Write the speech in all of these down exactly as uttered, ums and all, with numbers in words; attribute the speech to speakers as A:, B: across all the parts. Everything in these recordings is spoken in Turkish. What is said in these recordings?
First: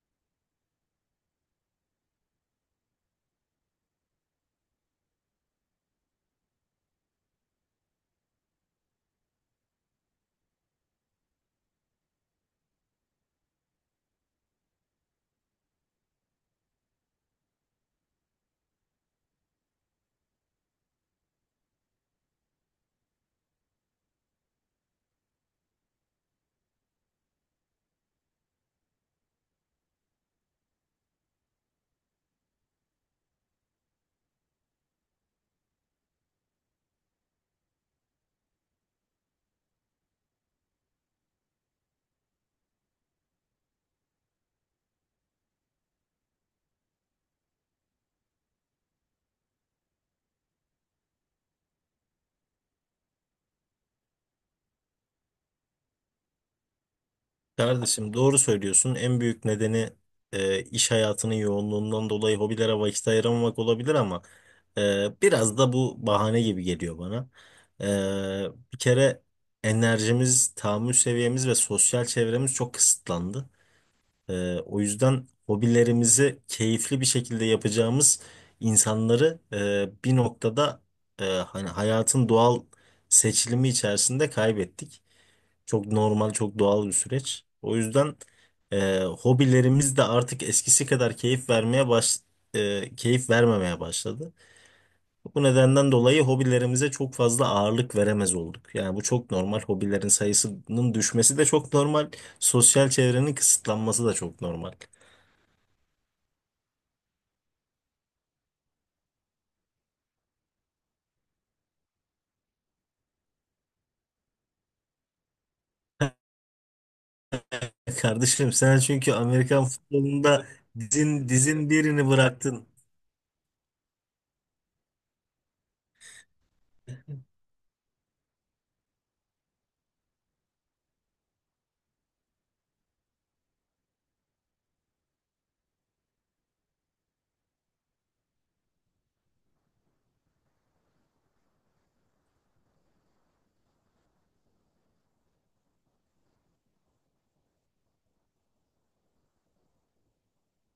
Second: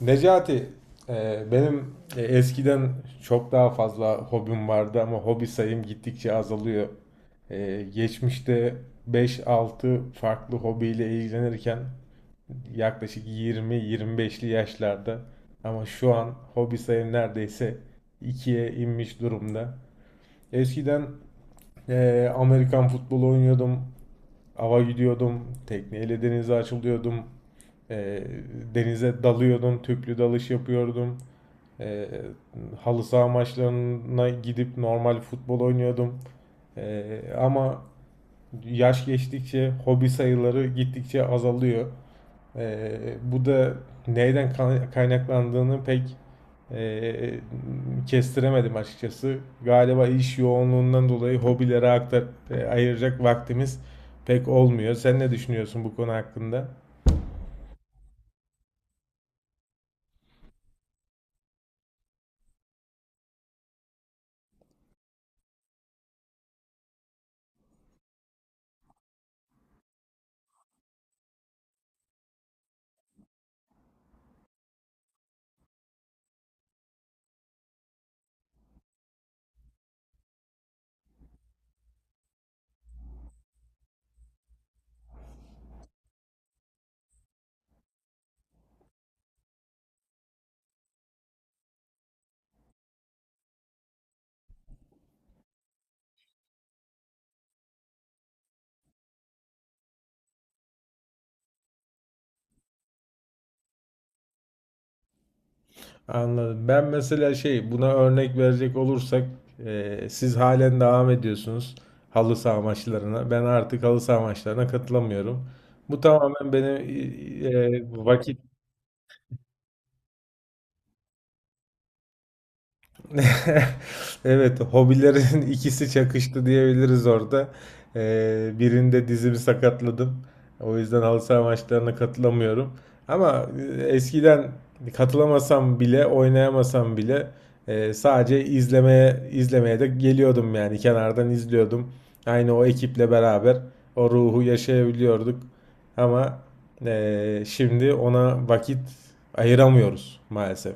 A: Necati, e, benim e, eskiden çok daha fazla hobim vardı ama hobi sayım gittikçe azalıyor. E, geçmişte beş altı farklı hobiyle ilgilenirken yaklaşık yirmi yirmi beşli yaşlarda ama şu an hobi sayım neredeyse ikiye inmiş durumda. Eskiden e, Amerikan futbolu oynuyordum, ava gidiyordum, tekneyle denize açılıyordum, e, denize dalıyordum, tüplü dalış yapıyordum. E, Halı saha maçlarına gidip normal futbol oynuyordum. E, ama yaş geçtikçe hobi sayıları gittikçe azalıyor. E, bu da neyden kaynaklandığını pek e, kestiremedim açıkçası. Galiba iş yoğunluğundan dolayı hobilere aktar, e, ayıracak vaktimiz pek olmuyor. Sen ne düşünüyorsun bu konu hakkında?
B: Kardeşim doğru söylüyorsun. En büyük nedeni e, iş hayatının yoğunluğundan dolayı hobilere vakit ayıramamak olabilir ama e, biraz da bu bahane gibi geliyor bana. E, Bir kere enerjimiz, tahammül seviyemiz ve sosyal çevremiz çok kısıtlandı. E, o yüzden hobilerimizi keyifli bir şekilde yapacağımız insanları e, bir noktada e, hani hayatın doğal seçilimi içerisinde kaybettik. Çok normal, çok doğal bir süreç. O yüzden e, hobilerimiz de artık eskisi kadar keyif vermeye baş e, keyif vermemeye başladı. Bu nedenden dolayı hobilerimize çok fazla ağırlık veremez olduk. Yani bu çok normal. Hobilerin sayısının düşmesi de çok normal. Sosyal çevrenin kısıtlanması da çok normal.
A: Anladım. Ben mesela şey buna örnek verecek olursak e, siz halen devam ediyorsunuz halı saha maçlarına. Ben artık halı saha maçlarına katılamıyorum. Bu tamamen benim e, e, vakit
B: Kardeşim sen çünkü Amerikan futbolunda dizin dizin birini bıraktın.
A: Evet, hobilerin ikisi çakıştı diyebiliriz orada. Ee, birinde dizimi sakatladım. O yüzden halı saha maçlarına katılamıyorum. Ama e, eskiden katılamasam bile, oynayamasam bile e, sadece izlemeye izlemeye de geliyordum, yani kenardan izliyordum. Aynı o ekiple beraber o ruhu yaşayabiliyorduk. Ama e, şimdi ona vakit ayıramıyoruz maalesef.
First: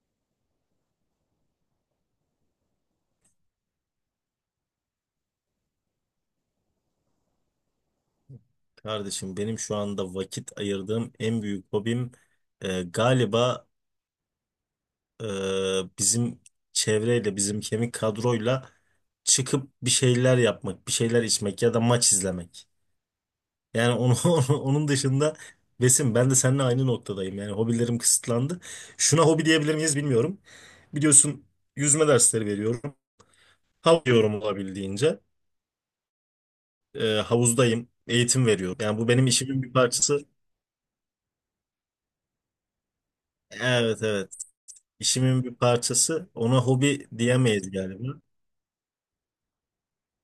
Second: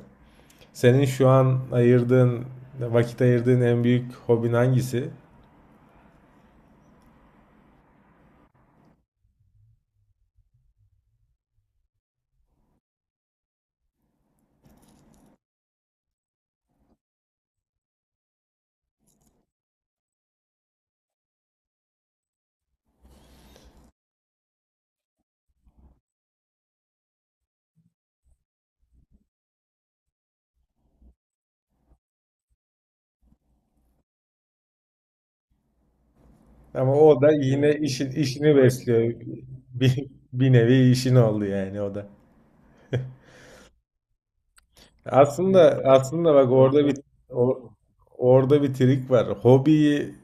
A: Senin şu an ayırdığın, vakit ayırdığın en büyük hobin hangisi?
B: Kardeşim benim şu anda vakit ayırdığım en büyük hobim e, galiba e, bizim çevreyle, bizim kemik kadroyla çıkıp bir şeyler yapmak, bir şeyler içmek ya da maç izlemek. Yani onu, onu- onun dışında Besim, ben de seninle aynı noktadayım. Yani hobilerim kısıtlandı. Şuna hobi diyebilir miyiz bilmiyorum. Biliyorsun, yüzme dersleri veriyorum. Hav diyorum olabildiğince.
A: Ama
B: E,
A: o da yine
B: havuzdayım,
A: işin,
B: eğitim
A: işini
B: veriyorum. Yani
A: besliyor.
B: bu benim işimin bir
A: Bir,
B: parçası.
A: bir nevi işin oldu yani o da.
B: Evet, evet. İşimin bir
A: Aslında
B: parçası.
A: aslında bak
B: Ona
A: orada bir
B: hobi
A: o-
B: diyemeyiz galiba.
A: orada bir trik var. Hobiyi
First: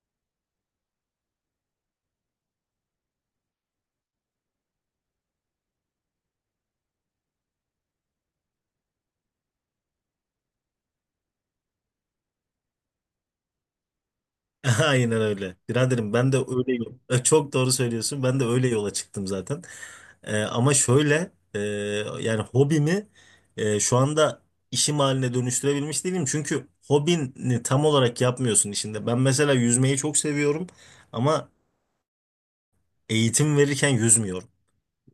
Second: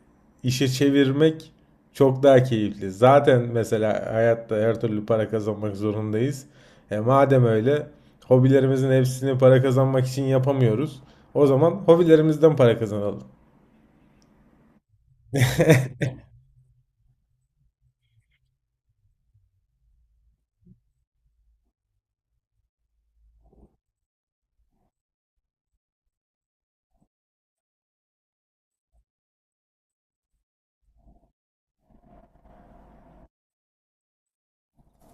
A: işe çevirmek çok daha keyifli. Zaten mesela hayatta her türlü para kazanmak zorundayız. E madem öyle hobilerimizin hepsini para kazanmak için yapamıyoruz. O zaman hobilerimizden para kazanalım.
B: Aynen öyle. Biraderim ben de öyle, çok doğru söylüyorsun. Ben de öyle yola çıktım zaten. E, ama şöyle e, yani hobimi e, şu anda işim haline dönüştürebilmiş değilim. Çünkü hobini tam olarak yapmıyorsun işinde. Ben mesela yüzmeyi çok seviyorum ama eğitim verirken yüzmüyorum.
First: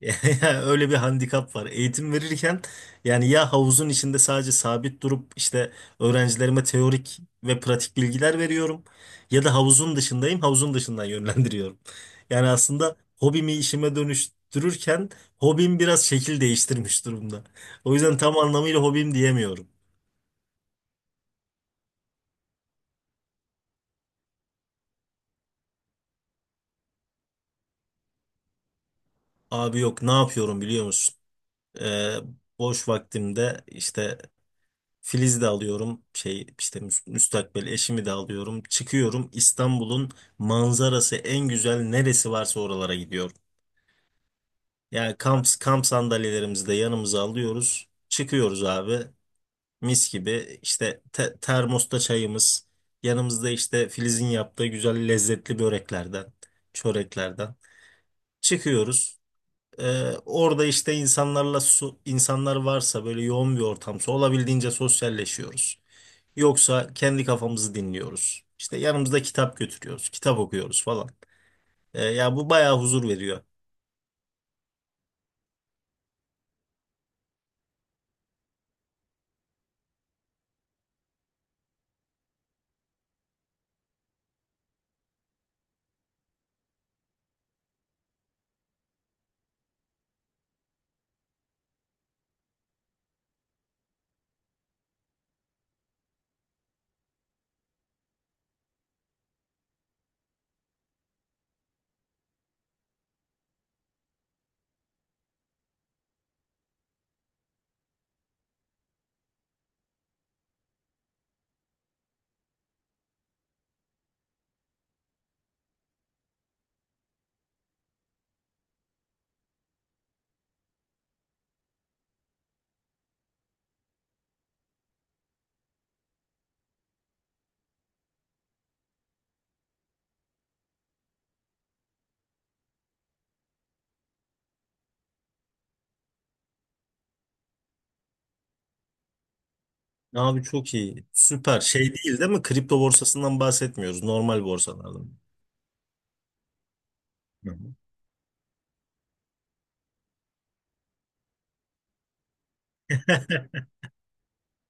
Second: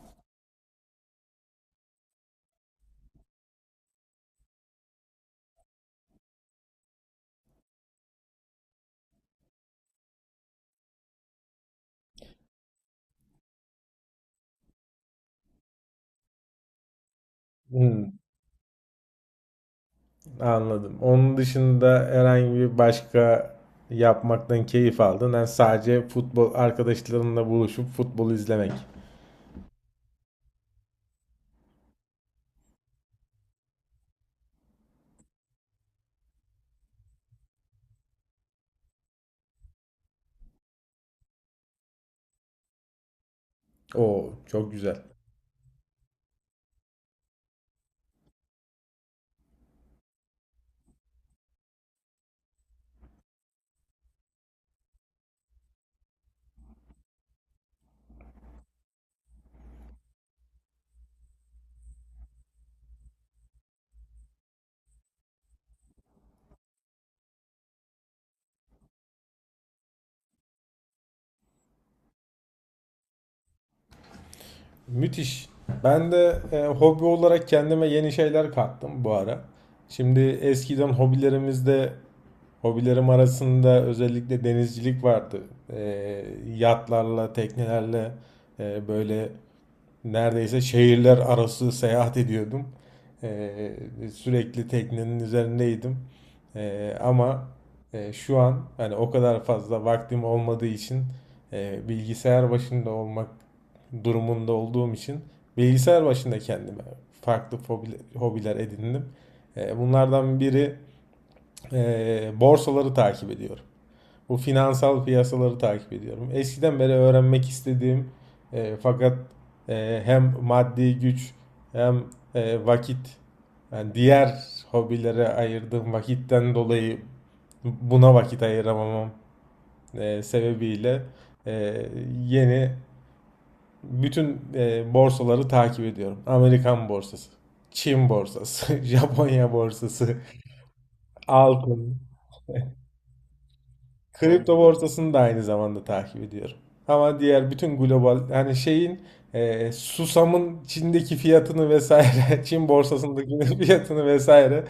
B: Öyle bir handikap var. Eğitim verirken yani ya havuzun içinde sadece sabit durup işte öğrencilerime teorik ve pratik bilgiler veriyorum ya da havuzun dışındayım, havuzun dışından yönlendiriyorum. Yani aslında hobimi işime dönüştürürken hobim biraz şekil değiştirmiş durumda. O
A: Hmm.
B: yüzden tam anlamıyla hobim diyemiyorum.
A: Anladım. Onun dışında herhangi bir başka yapmaktan keyif aldın. Yani sadece futbol arkadaşlarınla buluşup futbol izlemek.
B: Abi yok, ne yapıyorum biliyor musun? Ee, Boş vaktimde işte Filiz de alıyorum, şey işte müs- müstakbel eşimi de alıyorum. Çıkıyorum, İstanbul'un manzarası en güzel neresi varsa oralara gidiyorum.
A: Oo, çok güzel.
B: Yani kamp, kamp sandalyelerimizi de yanımıza alıyoruz. Çıkıyoruz abi, mis gibi işte te- termosta çayımız yanımızda, işte Filiz'in yaptığı güzel lezzetli böreklerden, çöreklerden çıkıyoruz. Ee, orada işte insanlarla su, insanlar varsa böyle yoğun bir ortamsa olabildiğince sosyalleşiyoruz. Yoksa kendi kafamızı dinliyoruz. İşte yanımızda kitap götürüyoruz, kitap okuyoruz falan. Ee, ya bu bayağı huzur veriyor.
A: Müthiş. Ben de e, hobi olarak kendime yeni şeyler kattım bu ara. Şimdi eskiden hobilerimizde hobilerim arasında özellikle denizcilik vardı. E, Yatlarla, teknelerle, e, böyle neredeyse şehirler arası seyahat ediyordum. Ee, Sürekli teknenin üzerindeydim. Ee, ama e, şu an hani o kadar fazla vaktim olmadığı için, e, bilgisayar başında olmak durumunda olduğum için bilgisayar başında kendime farklı hobi- hobiler edindim. Ee, bunlardan biri, e, borsaları takip ediyorum. Bu finansal piyasaları takip ediyorum. Eskiden beri öğrenmek istediğim e, fakat e, hem maddi güç hem e, vakit, yani diğer hobilere ayırdığım vakitten dolayı buna vakit ayıramamam e, sebebiyle, e, yeni bütün e, borsaları takip ediyorum. Amerikan borsası, Çin borsası, Japonya borsası,
B: Abi çok iyi, süper. Şey,
A: altın.
B: değil değil mi? Kripto borsasından bahsetmiyoruz, normal
A: Kripto
B: borsalardan.
A: borsasını da aynı zamanda takip ediyorum. Ama
B: Hı
A: diğer
B: hı.
A: bütün global hani şeyin, e, susamın Çin'deki fiyatını vesaire, Çin borsasındaki fiyatını vesaire,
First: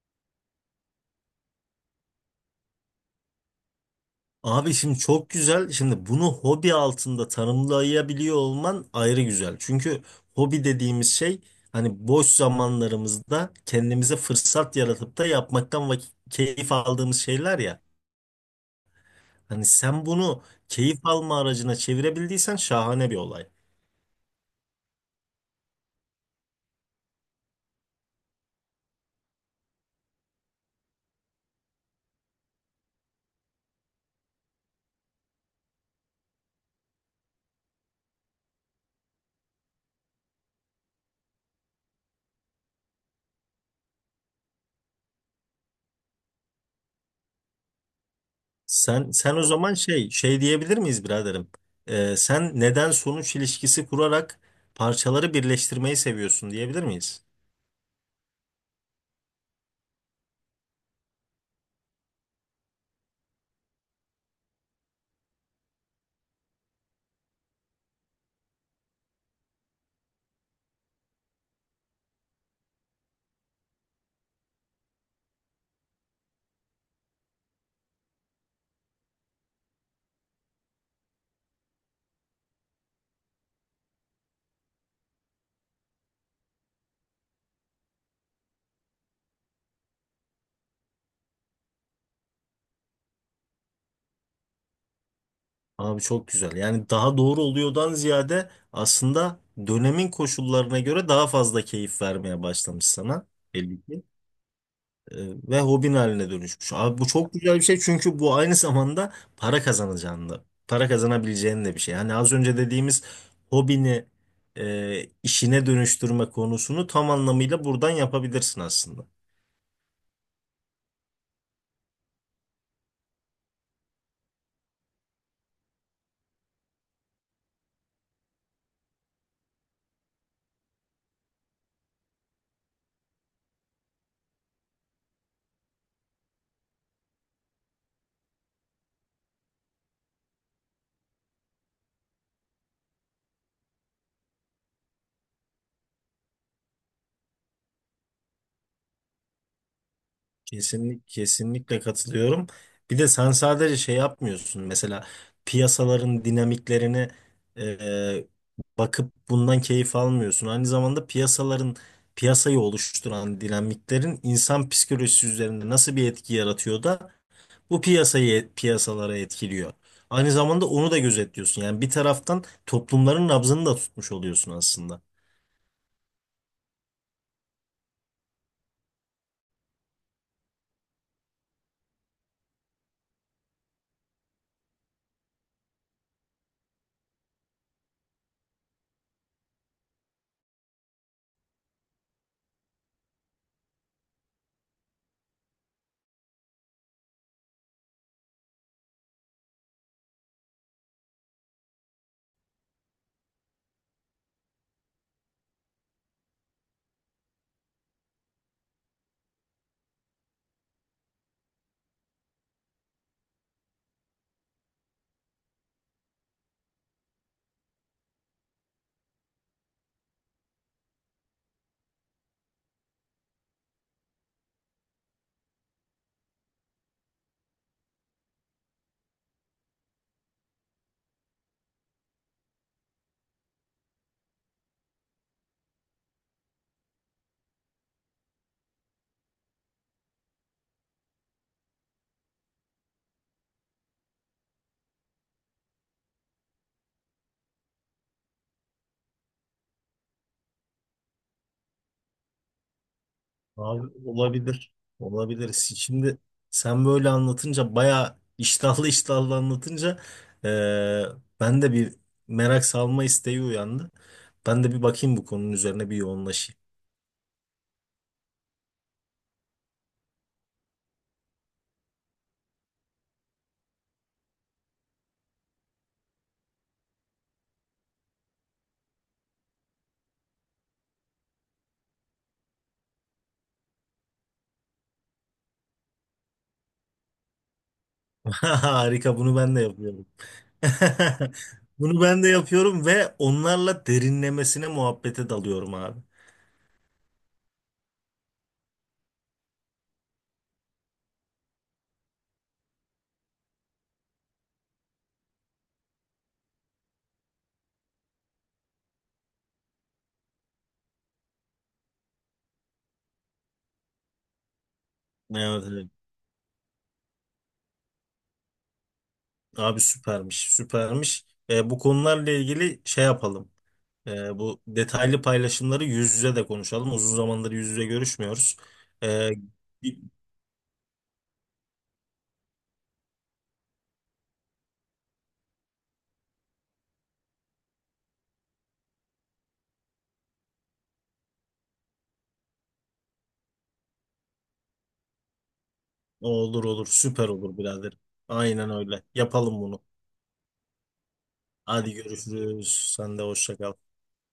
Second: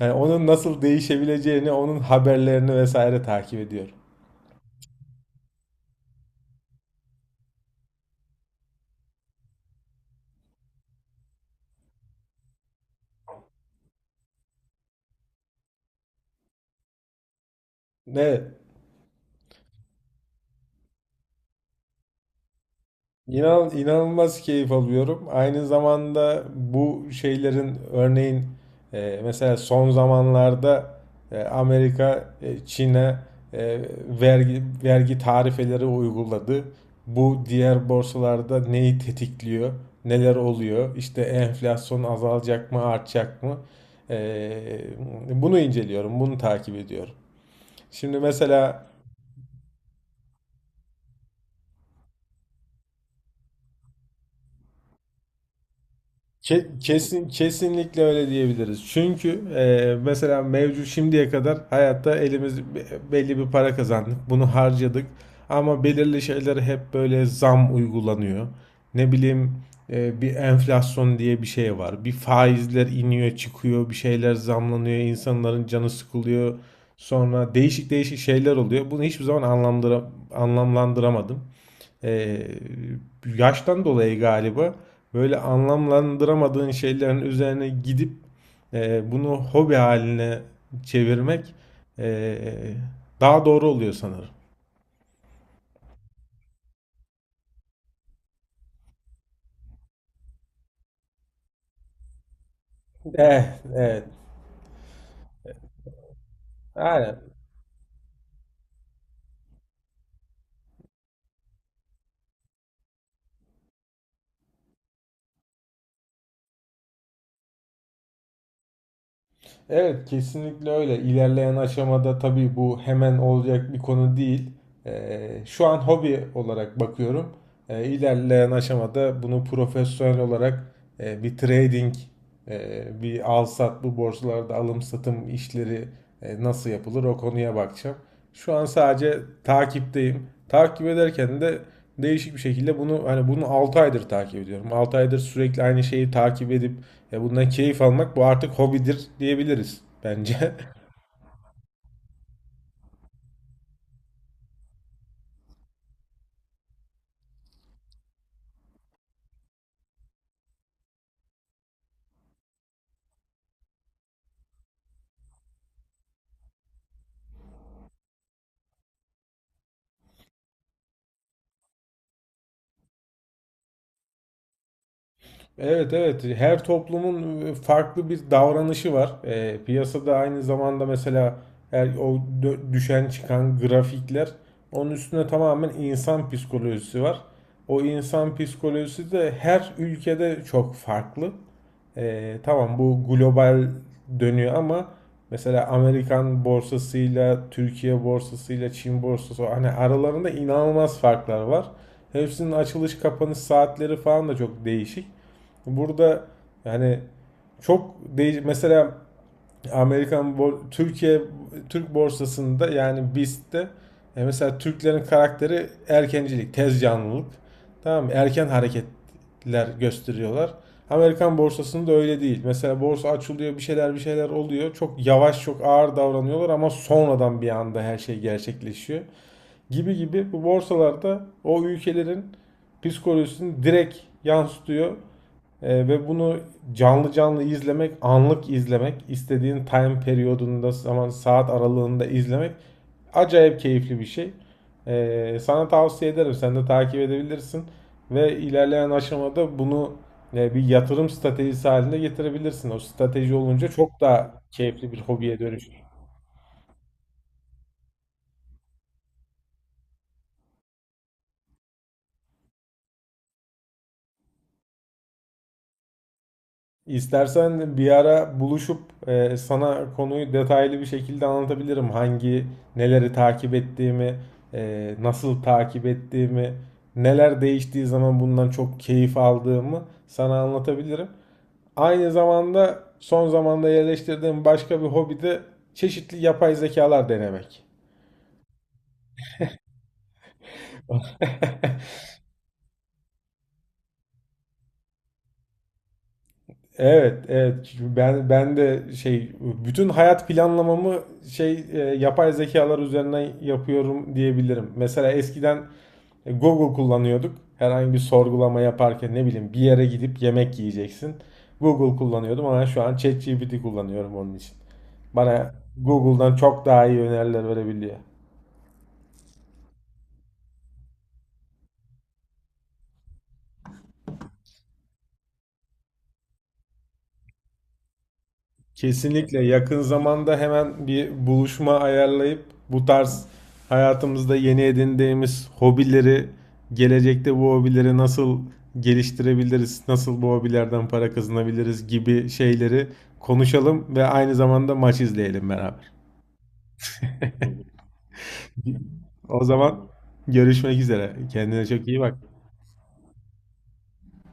A: yani onun nasıl değişebileceğini, onun haberlerini vesaire takip ediyorum.
B: Abi şimdi çok güzel. Şimdi bunu hobi altında tanımlayabiliyor olman ayrı güzel. Çünkü hobi dediğimiz şey, hani boş zamanlarımızda kendimize fırsat yaratıp da yapmaktan vakit, keyif aldığımız şeyler ya.
A: Ne?
B: Hani sen bunu keyif alma aracına çevirebildiysen şahane bir olay.
A: İnan, inanılmaz keyif alıyorum. Aynı zamanda bu şeylerin örneğin e, mesela son zamanlarda e, Amerika e, Çin'e e, vergi vergi tarifeleri uyguladı. Bu diğer borsalarda neyi tetikliyor? Neler oluyor? İşte enflasyon azalacak mı, artacak mı? E, Bunu inceliyorum, bunu takip ediyorum. Şimdi mesela
B: Sen sen o zaman şey şey diyebilir miyiz biraderim? Ee, sen neden sonuç ilişkisi kurarak parçaları birleştirmeyi seviyorsun
A: Ke-
B: diyebilir miyiz?
A: Kesin kesinlikle öyle diyebiliriz. Çünkü e, mesela mevcut şimdiye kadar hayatta elimiz be- belli bir para kazandık. Bunu harcadık. Ama belirli şeylere hep böyle zam uygulanıyor. Ne bileyim, e, bir enflasyon diye bir şey var. Bir faizler iniyor çıkıyor. Bir şeyler zamlanıyor. İnsanların canı sıkılıyor. Sonra değişik değişik şeyler oluyor. Bunu hiçbir zaman anlamlandıra- anlamlandıramadım. Ee, Yaştan dolayı galiba böyle anlamlandıramadığın şeylerin üzerine gidip e, bunu hobi haline çevirmek e, daha doğru oluyor sanırım.
B: Abi çok güzel. Yani daha doğru oluyordan ziyade aslında dönemin koşullarına göre daha fazla keyif vermeye başlamış sana,
A: Evet,
B: belli ki.
A: evet.
B: E, Ve hobin haline dönüşmüş. Abi bu
A: Aynen.
B: çok güzel bir şey, çünkü bu aynı zamanda para kazanacağını da, para kazanabileceğin de bir şey. Yani az önce dediğimiz hobini e, işine dönüştürme konusunu tam anlamıyla buradan yapabilirsin aslında.
A: Evet, kesinlikle öyle. İlerleyen aşamada tabii bu hemen olacak bir konu değil. Ee, şu an hobi olarak bakıyorum. E, ilerleyen aşamada bunu profesyonel olarak, e, bir trading, e, bir al sat, bu borsalarda alım satım işleri e, nasıl yapılır, o konuya bakacağım. Şu an sadece takipteyim. Takip ederken de değişik bir şekilde bunu hani bunu altı aydır takip ediyorum. Altı aydır sürekli aynı şeyi takip edip, ya bundan keyif almak, bu artık hobidir diyebiliriz bence.
B: Kesinlik, kesinlikle katılıyorum. Bir de sen sadece şey yapmıyorsun. Mesela piyasaların dinamiklerine e, bakıp bundan keyif almıyorsun. Aynı zamanda piyasaların piyasayı oluşturan dinamiklerin insan psikolojisi üzerinde nasıl bir etki yaratıyor da bu piyasayı piyasalara etkiliyor. Aynı zamanda onu da gözetliyorsun. Yani bir taraftan toplumların nabzını da tutmuş oluyorsun aslında.
A: Evet evet, her toplumun e, farklı bir davranışı var. E, piyasada aynı zamanda mesela her, o dö- düşen çıkan grafikler, onun üstüne tamamen insan psikolojisi var. O insan psikolojisi de her ülkede çok farklı. E, tamam, bu global dönüyor ama mesela Amerikan borsasıyla, Türkiye borsasıyla, Çin borsası hani aralarında inanılmaz farklar var. Hepsinin açılış kapanış saatleri falan da çok değişik. Burada yani çok değiş mesela Amerikan Türkiye Türk borsasında, yani B I S T'te, e, mesela Türklerin karakteri erkencilik, tez canlılık. Tamam mı? Erken hareketler gösteriyorlar. Amerikan borsasında öyle değil. Mesela borsa açılıyor, bir şeyler bir şeyler oluyor. Çok yavaş, çok ağır davranıyorlar ama sonradan bir anda her şey gerçekleşiyor. Gibi gibi bu borsalarda o ülkelerin psikolojisini direkt yansıtıyor. Ee, ve bunu canlı canlı izlemek, anlık izlemek, istediğin time periyodunda, zaman saat aralığında izlemek acayip keyifli bir şey. Ee, sana tavsiye ederim. Sen de takip edebilirsin ve ilerleyen aşamada bunu e, bir yatırım stratejisi haline getirebilirsin. O strateji olunca
B: Abi
A: çok daha
B: olabilir.
A: keyifli bir hobiye
B: Olabilir.
A: dönüşür.
B: Si, Şimdi sen böyle anlatınca, bayağı iştahlı iştahlı anlatınca, eee, ben de bir merak salma isteği uyandı. Ben de bir bakayım, bu konunun üzerine bir yoğunlaşayım.
A: İstersen bir ara buluşup e, sana konuyu detaylı bir şekilde anlatabilirim. Hangi neleri takip ettiğimi, e, nasıl takip ettiğimi, neler değiştiği zaman bundan çok keyif aldığımı sana anlatabilirim. Aynı zamanda son zamanda yerleştirdiğim başka bir hobi de çeşitli yapay zekalar denemek.
B: Harika, bunu ben de yapıyorum. Bunu ben de yapıyorum ve onlarla derinlemesine muhabbete dalıyorum abi.
A: Evet, evet. Çünkü Ben ben de şey, bütün hayat planlamamı şey e, yapay zekalar üzerinden yapıyorum diyebilirim. Mesela eskiden e, Google kullanıyorduk. Herhangi bir sorgulama yaparken, ne bileyim, bir yere gidip yemek yiyeceksin. Google kullanıyordum ama şu an ChatGPT kullanıyorum onun için. Bana
B: Evet, evet.
A: Google'dan çok daha iyi öneriler verebiliyor.
B: Abi süpermiş, süpermiş. Eee, bu konularla ilgili şey yapalım. Ee, bu detaylı paylaşımları yüz yüze de konuşalım. Uzun zamandır yüz yüze görüşmüyoruz. Ee,
A: Kesinlikle yakın
B: bir-
A: zamanda hemen bir buluşma ayarlayıp bu tarz hayatımızda yeni edindiğimiz hobileri, gelecekte bu hobileri nasıl geliştirebiliriz, nasıl bu hobilerden para kazanabiliriz gibi şeyleri konuşalım ve aynı zamanda maç izleyelim beraber.
B: olur olur, süper olur birader. Aynen öyle.
A: O
B: Yapalım bunu.
A: zaman görüşmek üzere. Kendine çok
B: Hadi
A: iyi bak.
B: görüşürüz. Sen de hoşça kal.